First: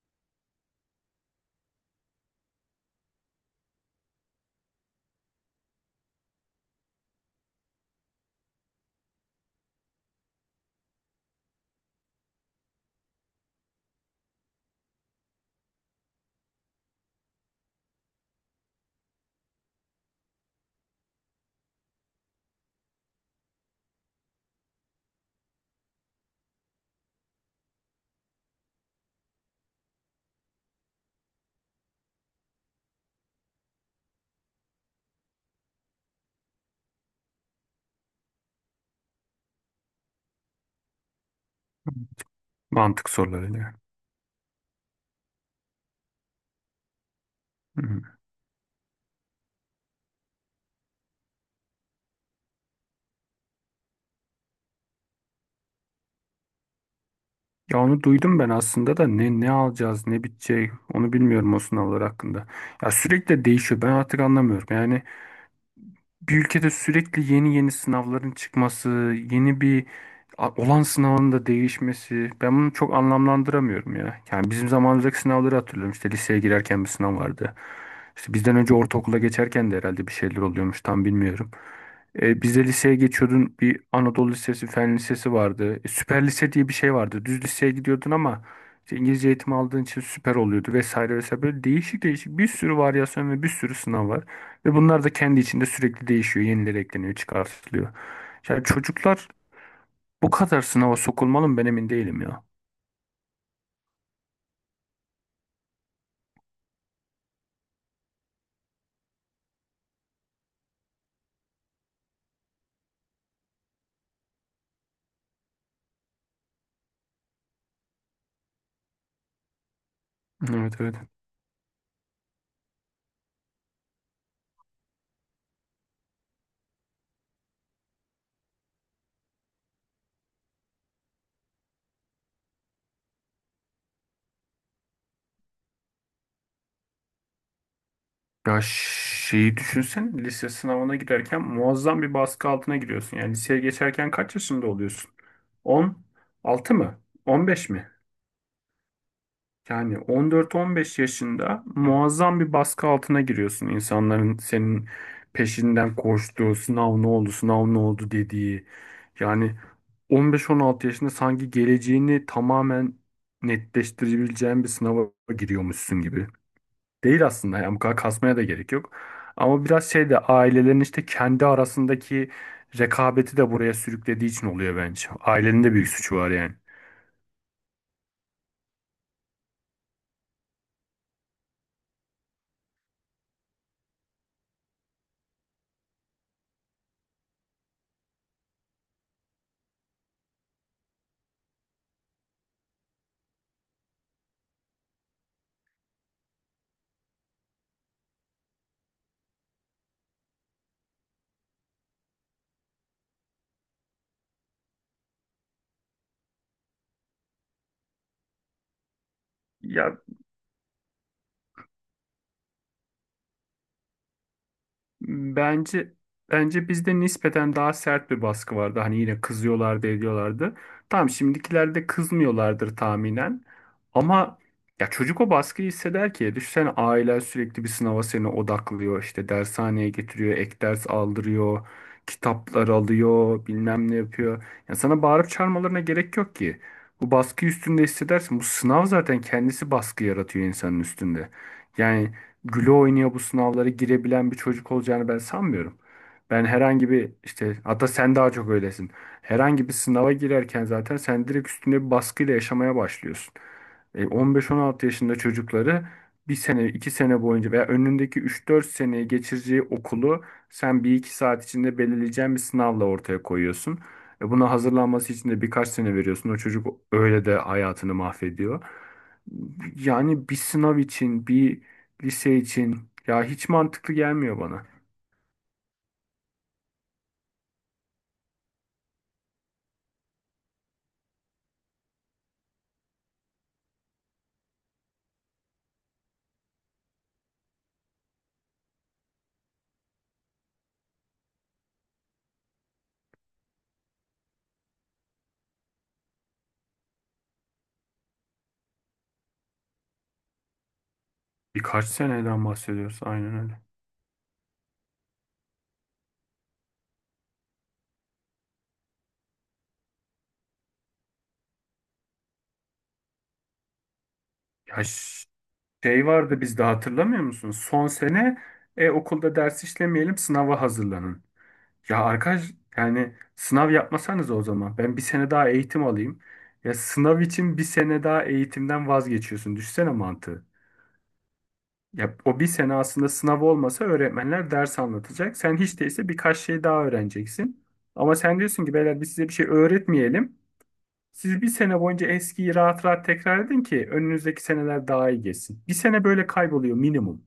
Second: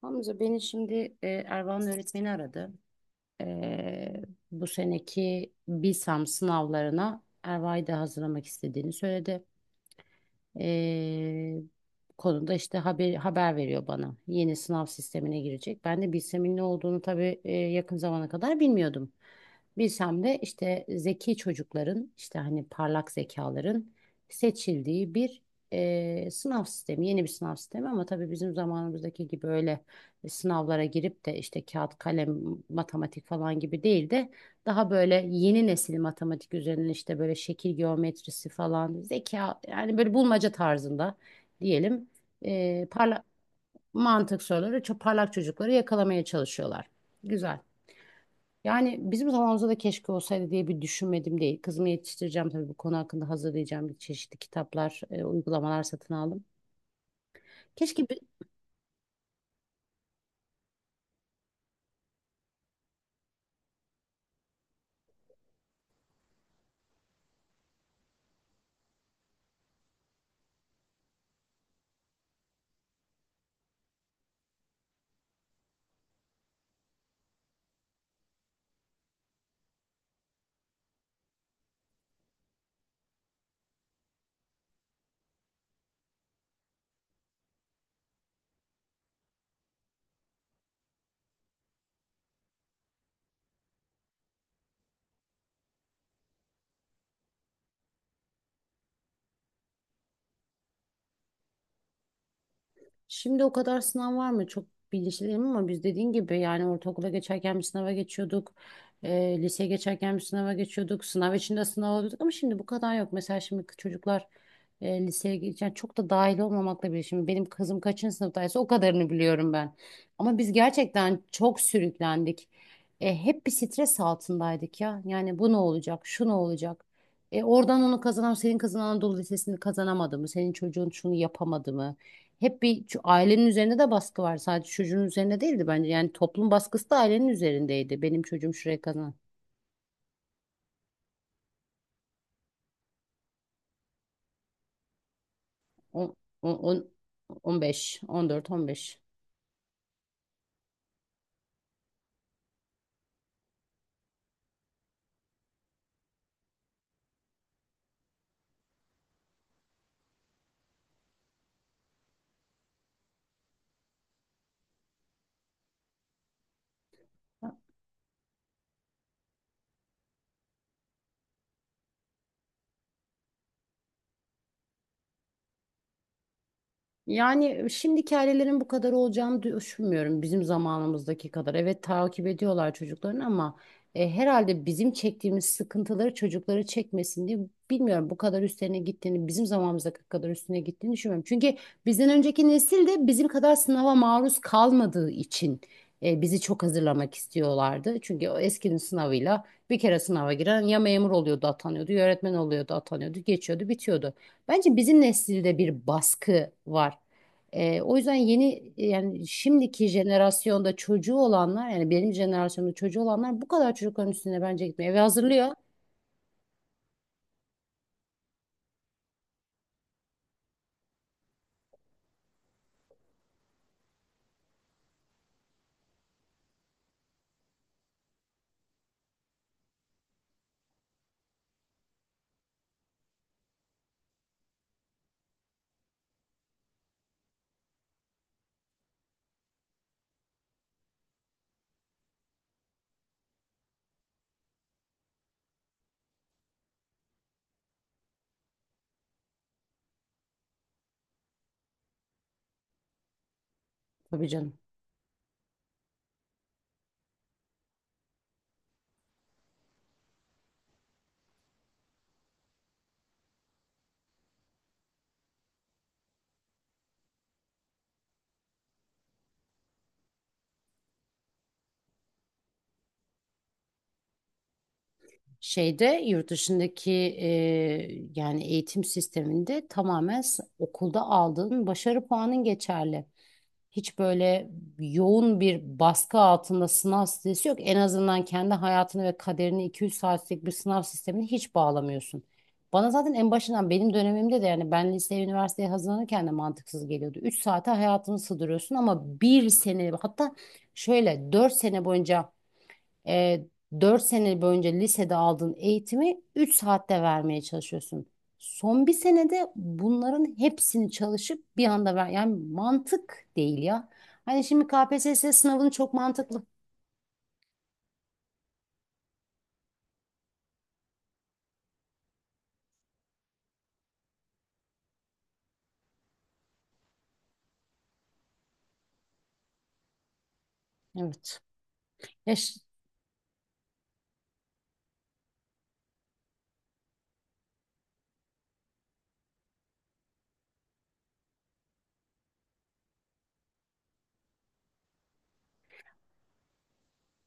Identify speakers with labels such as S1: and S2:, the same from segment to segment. S1: Hamza beni şimdi Ervan öğretmeni aradı. E, Bu seneki BİSAM sınavlarına Erva'yı da hazırlamak istediğini söyledi e, konuda işte haber veriyor bana. Yeni sınav sistemine girecek. Ben de bilsemin ne olduğunu tabii yakın zamana kadar bilmiyordum. Bilsem de işte zeki çocukların işte hani parlak zekaların seçildiği bir sınav sistemi, yeni bir sınav sistemi ama tabii bizim zamanımızdaki gibi öyle sınavlara girip de işte kağıt, kalem, matematik falan gibi değil de daha böyle yeni nesil matematik üzerine işte böyle şekil geometrisi falan zeka yani böyle bulmaca tarzında diyelim e,
S2: Mantık
S1: parla
S2: sorularıyla.
S1: mantık soruları çok parlak çocukları yakalamaya çalışıyorlar. Güzel.
S2: Hı.
S1: Yani bizim zamanımızda da keşke olsaydı diye bir düşünmedim değil. Kızımı yetiştireceğim tabii bu konu hakkında hazırlayacağım bir çeşitli kitaplar, uygulamalar satın aldım.
S2: Ya
S1: Keşke
S2: onu
S1: bi-
S2: duydum ben aslında da ne alacağız ne bitecek onu bilmiyorum o sınavlar hakkında. Ya sürekli değişiyor ben artık anlamıyorum. Yani bir ülkede sürekli yeni yeni sınavların çıkması, yeni bir olan sınavın da değişmesi ben bunu çok anlamlandıramıyorum ya. Yani bizim zamanımızdaki sınavları hatırlıyorum. İşte liseye girerken bir sınav vardı. İşte bizden önce ortaokula geçerken de herhalde bir şeyler oluyormuş tam bilmiyorum. Biz de liseye geçiyordun bir Anadolu Lisesi, Fen Lisesi vardı. Süper lise diye bir şey vardı. Düz liseye gidiyordun ama işte İngilizce eğitimi aldığın için süper oluyordu vesaire vesaire. Böyle değişik değişik bir sürü varyasyon ve bir sürü sınav var. Ve bunlar da kendi içinde sürekli değişiyor, yenileri ekleniyor, çıkartılıyor. Yani çocuklar bu kadar sınava sokulmalı mı ben emin değilim ya.
S1: Şimdi o kadar sınav var mı? Çok bilinçliyim ama biz dediğin gibi yani ortaokula geçerken bir sınava geçiyorduk. Liseye geçerken bir sınava geçiyorduk. Sınav içinde sınav oluyorduk ama şimdi bu kadar yok. Mesela şimdi çocuklar liseye geçen çok da dahil olmamakla bile. Şimdi benim kızım kaçıncı sınıftaysa o kadarını biliyorum ben. Ama biz
S2: Evet, evet.
S1: gerçekten çok sürüklendik. Hep bir stres altındaydık ya. Yani bu ne olacak? Şu ne olacak? Oradan onu kazanan senin kızın Anadolu Lisesi'ni kazanamadı mı? Senin çocuğun şunu yapamadı mı? Hep bir şu ailenin üzerinde de baskı var. Sadece çocuğun üzerinde değildi bence. Yani toplum baskısı da ailenin üzerindeydi. Benim çocuğum
S2: Ya
S1: şuraya kazan.
S2: şeyi düşünsen lise sınavına girerken muazzam bir baskı altına giriyorsun. Yani liseye geçerken kaç yaşında oluyorsun? 10
S1: On
S2: 6
S1: on
S2: mı? On
S1: on
S2: beş mi?
S1: beş, on dört, on beş.
S2: Yani 14-15 yaşında muazzam bir baskı altına giriyorsun. İnsanların senin peşinden koştuğu, sınav ne oldu, sınav ne oldu dediği. Yani 15-16 yaşında sanki geleceğini tamamen netleştirebileceğin bir sınava giriyormuşsun gibi. Değil aslında, yani bu kadar kasmaya da gerek yok. Ama biraz şey de ailelerin işte kendi arasındaki rekabeti de buraya sürüklediği için oluyor bence. Ailenin de büyük suçu var yani.
S1: Yani şimdiki ailelerin bu kadar olacağını düşünmüyorum bizim zamanımızdaki kadar. Evet takip ediyorlar çocuklarını ama herhalde bizim çektiğimiz sıkıntıları çocukları çekmesin diye bilmiyorum bu kadar üstlerine gittiğini, bizim zamanımızdaki kadar üstüne gittiğini düşünmüyorum. Çünkü bizden önceki nesil de bizim kadar sınava maruz kalmadığı için bizi çok hazırlamak istiyorlardı. Çünkü o eskinin sınavıyla bir kere sınava giren ya memur oluyordu atanıyordu, ya öğretmen oluyordu atanıyordu, geçiyordu, bitiyordu. Bence bizim nesilde bir baskı var. O yüzden yeni yani şimdiki
S2: Ya
S1: jenerasyonda çocuğu olanlar yani benim jenerasyonda çocuğu olanlar bu kadar çocukların üstüne bence gitmiyor. Eve hazırlıyor.
S2: bence bence bizde nispeten daha sert bir baskı vardı. Hani yine kızıyorlardı, ediyorlardı. Tamam, şimdikilerde kızmıyorlardır tahminen. Ama ya çocuk o baskıyı hisseder ki. Düşünsene ailen sürekli bir sınava seni odaklıyor. İşte dershaneye getiriyor, ek ders aldırıyor, kitaplar alıyor, bilmem ne yapıyor. Ya sana bağırıp çağırmalarına gerek yok ki. Bu baskıyı üstünde hissedersin. Bu sınav zaten kendisi baskı yaratıyor insanın üstünde. Yani güle oynaya bu sınavlara girebilen bir çocuk olacağını ben sanmıyorum. Ben herhangi bir işte, hatta sen daha çok öylesin. Herhangi bir sınava girerken zaten sen direkt üstünde bir baskıyla yaşamaya başlıyorsun.
S1: Tabii canım.
S2: 15-16 yaşında çocukları bir sene, iki sene boyunca veya önündeki üç dört seneyi geçireceği okulu sen bir iki saat içinde belirleyeceğin bir sınavla ortaya koyuyorsun. Buna hazırlanması için de birkaç sene veriyorsun. O çocuk öyle de hayatını mahvediyor. Yani bir sınav için, bir lise için ya hiç mantıklı gelmiyor bana.
S1: Şeyde yurt dışındaki e, yani eğitim sisteminde tamamen okulda aldığın başarı puanın geçerli. Hiç böyle yoğun bir baskı altında sınav stresi yok. En azından kendi hayatını ve kaderini 2-3 saatlik bir sınav sistemine hiç bağlamıyorsun. Bana zaten en başından benim dönemimde de yani ben liseye, üniversiteye hazırlanırken de mantıksız geliyordu. 3 saate hayatını sığdırıyorsun ama bir sene hatta şöyle 4
S2: Birkaç
S1: sene boyunca
S2: seneden bahsediyoruz aynen
S1: e,
S2: öyle.
S1: 4 sene boyunca lisede aldığın eğitimi 3 saatte vermeye çalışıyorsun. Son bir senede bunların hepsini çalışıp bir anda ver. Yani mantık değil ya. Hani şimdi
S2: Ya ş-
S1: KPSS sınavını çok
S2: Şey vardı
S1: mantıklı.
S2: bizde, hatırlamıyor musun? Son sene okulda ders işlemeyelim, sınava hazırlanın. Ya arkadaş, yani sınav yapmasanız o zaman ben bir sene daha eğitim alayım. Ya sınav için bir sene daha eğitimden vazgeçiyorsun. Düşsene mantığı.
S1: Evet.
S2: Ya o bir
S1: Yaş-
S2: sene aslında sınav olmasa öğretmenler ders anlatacak. Sen hiç değilse birkaç şey daha öğreneceksin. Ama sen diyorsun ki beyler, biz size bir şey öğretmeyelim. Siz bir sene boyunca eskiyi rahat rahat tekrar edin ki önünüzdeki seneler daha iyi geçsin. Bir sene böyle kayboluyor minimum.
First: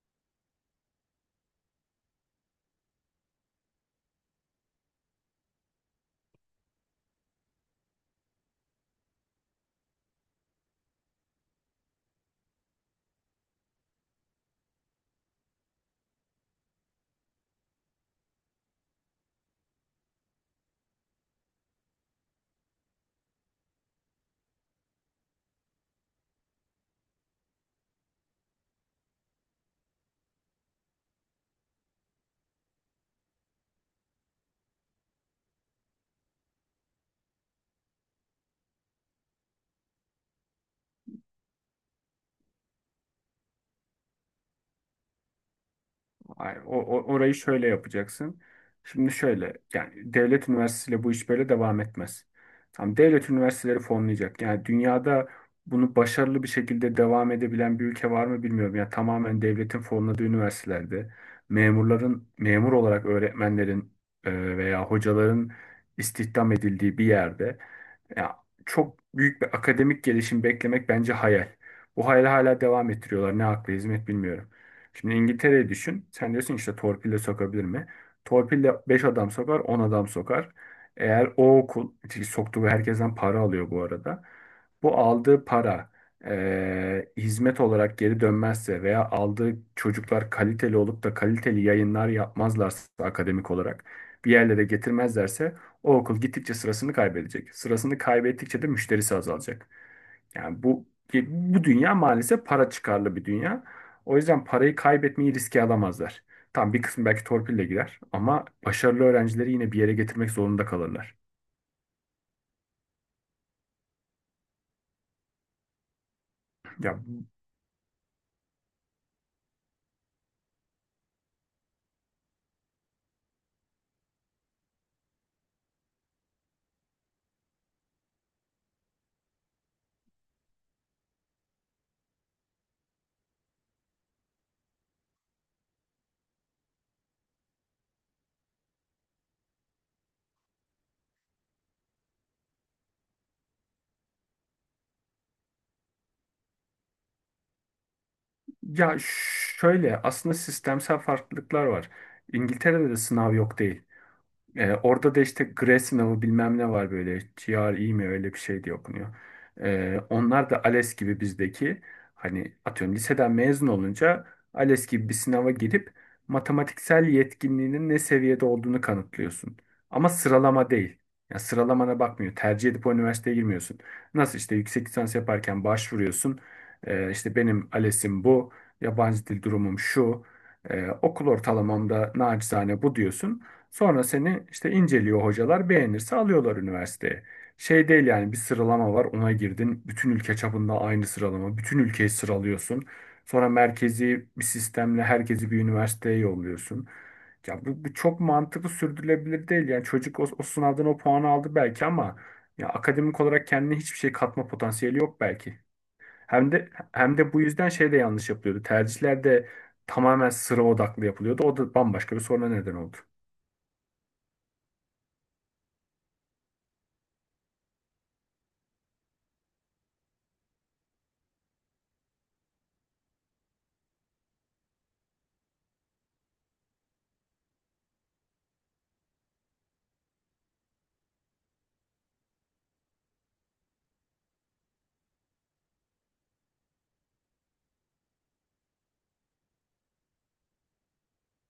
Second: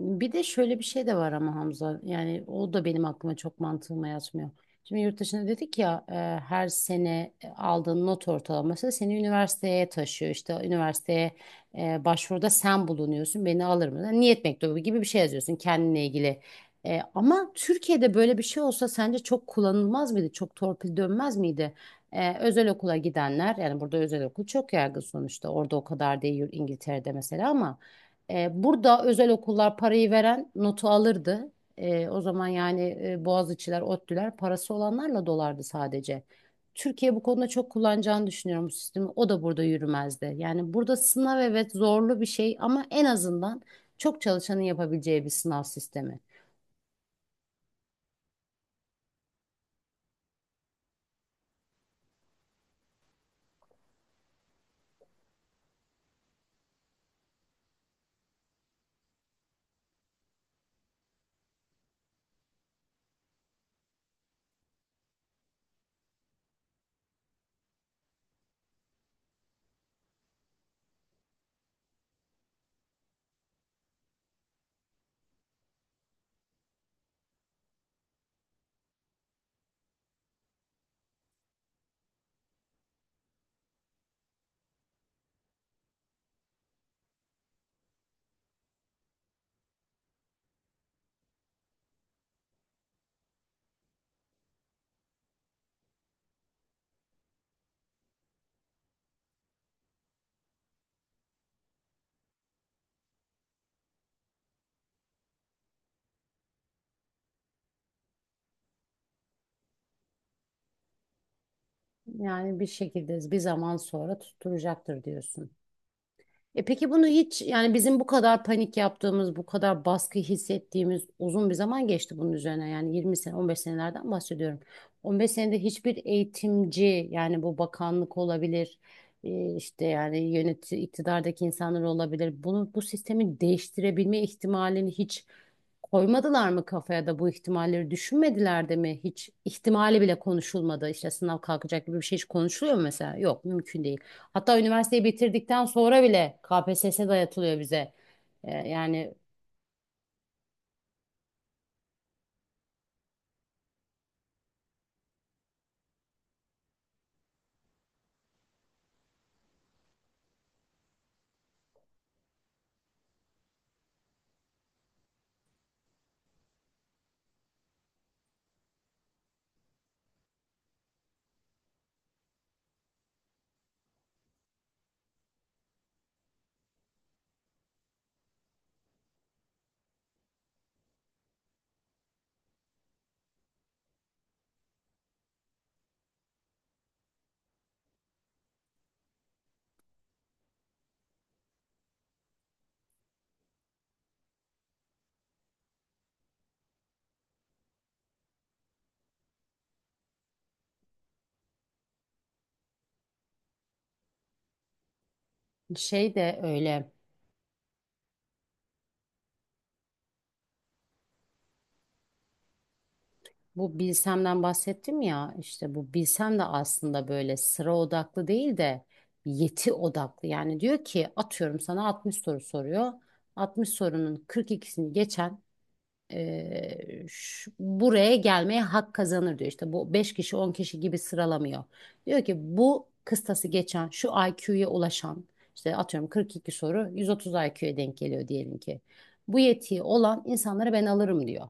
S1: Bir de şöyle bir şey de var ama Hamza yani o da benim aklıma çok mantığıma yatmıyor. Şimdi yurt dışında dedik ya her sene aldığın not ortalaması seni üniversiteye taşıyor. İşte üniversiteye başvuruda sen bulunuyorsun beni alır mı? Yani niyet mektubu gibi bir şey yazıyorsun kendine ilgili. Ama Türkiye'de böyle bir şey olsa sence çok kullanılmaz mıydı? Çok torpil dönmez miydi? Özel okula gidenler yani burada özel okul çok yaygın sonuçta orada o kadar değil İngiltere'de mesela ama. Burada özel okullar parayı veren notu alırdı. O zaman yani Boğaziçi'ler, ODTÜ'ler parası olanlarla dolardı sadece. Türkiye bu konuda çok kullanacağını düşünüyorum bu sistemi. O da burada yürümezdi. Yani burada sınav evet zorlu bir şey ama en azından çok çalışanın yapabileceği bir sınav sistemi.
S2: Hayır, orayı şöyle yapacaksın. Şimdi şöyle, yani devlet üniversitesiyle bu iş böyle devam etmez. Tamam, devlet üniversiteleri fonlayacak. Yani dünyada bunu başarılı bir şekilde devam edebilen bir ülke var mı bilmiyorum. Yani tamamen devletin fonladığı üniversitelerde memurların memur olarak, öğretmenlerin veya hocaların istihdam edildiği bir yerde ya çok büyük bir akademik gelişim beklemek bence hayal. Bu hayali hala devam ettiriyorlar. Ne akla hizmet bilmiyorum. Şimdi İngiltere'yi düşün. Sen diyorsun ki işte torpille sokabilir mi? Torpille 5 adam sokar, 10 adam sokar. Eğer o okul, çünkü soktuğu herkesten para alıyor bu arada. Bu aldığı para hizmet olarak geri dönmezse veya aldığı çocuklar kaliteli olup da kaliteli yayınlar yapmazlarsa, akademik olarak bir yerlere getirmezlerse, o okul gittikçe sırasını kaybedecek. Sırasını kaybettikçe de müşterisi azalacak. Yani bu dünya maalesef para çıkarlı bir dünya. O yüzden parayı kaybetmeyi riske alamazlar. Tam bir kısmı belki torpille girer ama başarılı öğrencileri yine bir yere getirmek zorunda kalırlar.
S1: Yani bir şekilde bir zaman sonra tutturacaktır diyorsun. E peki
S2: Ya,
S1: bunu hiç yani bizim bu kadar panik yaptığımız, bu kadar baskı hissettiğimiz uzun bir zaman geçti bunun üzerine. Yani 20 sene, 15 senelerden bahsediyorum. 15 senede hiçbir eğitimci yani bu bakanlık olabilir, işte yani yönetici iktidardaki insanlar olabilir. Bunu bu sistemi değiştirebilme ihtimalini hiç koymadılar mı kafaya da bu ihtimalleri düşünmediler de mi? Hiç ihtimali bile konuşulmadı. İşte sınav kalkacak gibi bir şey hiç konuşuluyor mu mesela? Yok, mümkün. Hatta üniversiteyi bitirdikten sonra bile KPSS dayatılıyor bize.
S2: ya
S1: Yani
S2: şöyle, aslında sistemsel farklılıklar var. İngiltere'de de sınav yok değil. Orada da işte GRE sınavı bilmem ne var böyle. GRE mi öyle bir şey diye okunuyor. Onlar da ALES gibi bizdeki, hani atıyorum liseden mezun olunca ALES gibi bir sınava girip matematiksel yetkinliğinin ne seviyede olduğunu kanıtlıyorsun. Ama sıralama değil. Yani sıralamana bakmıyor. Tercih edip o üniversiteye girmiyorsun. Nasıl işte yüksek lisans yaparken başvuruyorsun. İşte benim ALES'im bu. Yabancı dil durumum şu. Okul ortalamamda naçizane bu diyorsun. Sonra seni işte inceliyor hocalar, beğenirse alıyorlar üniversiteye. Şey değil yani, bir sıralama var, ona girdin, bütün ülke çapında aynı sıralama, bütün ülkeyi sıralıyorsun. Sonra merkezi bir sistemle herkesi bir üniversiteye yolluyorsun. Ya bu çok mantıklı sürdürülebilir değil, yani çocuk o sınavdan o puanı aldı belki ama ya akademik olarak kendine hiçbir şey katma potansiyeli yok belki.
S1: şey de
S2: Hem de
S1: öyle.
S2: hem de bu yüzden şey de yanlış yapılıyordu. Tercihler de tamamen sıra odaklı yapılıyordu. O da bambaşka bir soruna neden oldu.
S1: Bu Bilsem'den bahsettim ya işte bu Bilsem de aslında böyle sıra odaklı değil de yeti odaklı. Yani diyor ki atıyorum sana 60 soru soruyor. 60 sorunun 42'sini geçen buraya gelmeye hak kazanır diyor. İşte bu 5 kişi 10 kişi gibi sıralamıyor. Diyor ki bu kıstası geçen şu IQ'ya ulaşan işte atıyorum 42 soru 130 IQ'ya denk geliyor diyelim ki. Bu yetiyi olan insanları ben alırım diyor.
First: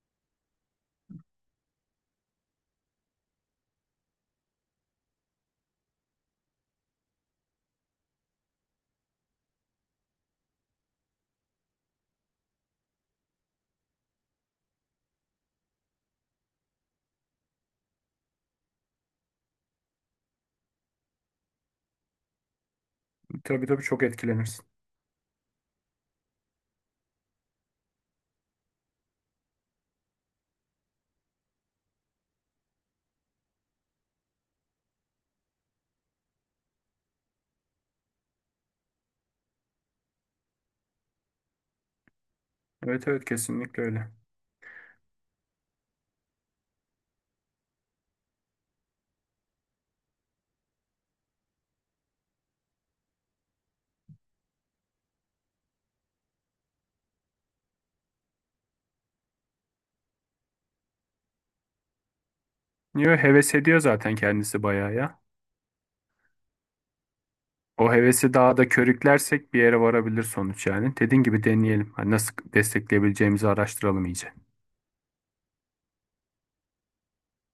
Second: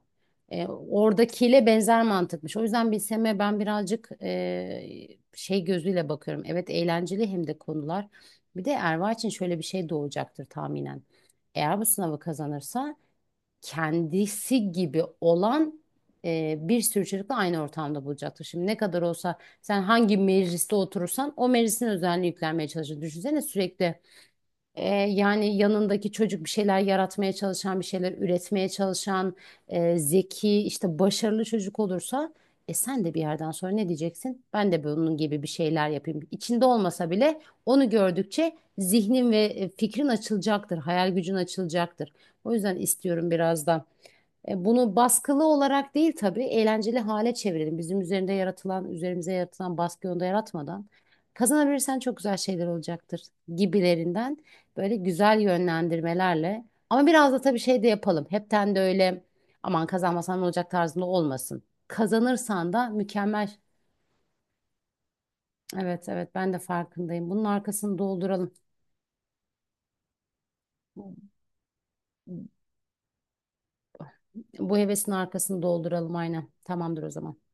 S1: Oradakiyle benzer mantıkmış. O yüzden bilseme ben birazcık şey gözüyle bakıyorum. Evet eğlenceli hem de konular. Bir de Erva için şöyle bir şey doğacaktır tahminen. Eğer bu sınavı kazanırsa kendisi gibi olan bir sürü çocukla aynı ortamda bulacaktır. Şimdi ne kadar olsa sen hangi mecliste oturursan o meclisin özelliğini yüklenmeye çalışır. Düşünsene
S2: Tabii tabii,
S1: sürekli
S2: çok etkilenirsin.
S1: yani yanındaki çocuk bir şeyler yaratmaya çalışan, bir şeyler üretmeye çalışan, zeki, işte başarılı çocuk olursa sen de bir yerden sonra ne diyeceksin? Ben de bunun gibi bir şeyler yapayım. İçinde olmasa bile onu gördükçe zihnin ve fikrin açılacaktır, hayal gücün açılacaktır. O yüzden
S2: Evet evet,
S1: istiyorum biraz
S2: kesinlikle
S1: da.
S2: öyle.
S1: Bunu baskılı olarak değil tabii eğlenceli hale çevirelim. Bizim üzerinde yaratılan, üzerimize yaratılan baskıyı onda yaratmadan kazanabilirsen çok güzel şeyler olacaktır gibilerinden böyle güzel yönlendirmelerle. Ama biraz da tabii şey de yapalım. Hepten de öyle aman kazanmasan ne olacak tarzında olmasın. Kazanırsan da
S2: Niye
S1: mükemmel.
S2: heves ediyor zaten kendisi bayağı ya.
S1: Evet, evet, ben de farkındayım. Bunun
S2: O
S1: arkasını
S2: hevesi
S1: dolduralım.
S2: daha da körüklersek bir yere varabilir sonuç yani. Dediğin gibi deneyelim. Hani nasıl destekleyebileceğimizi araştıralım iyice.
S1: Bu hevesin arkasını dolduralım aynen. Tamamdır o zaman.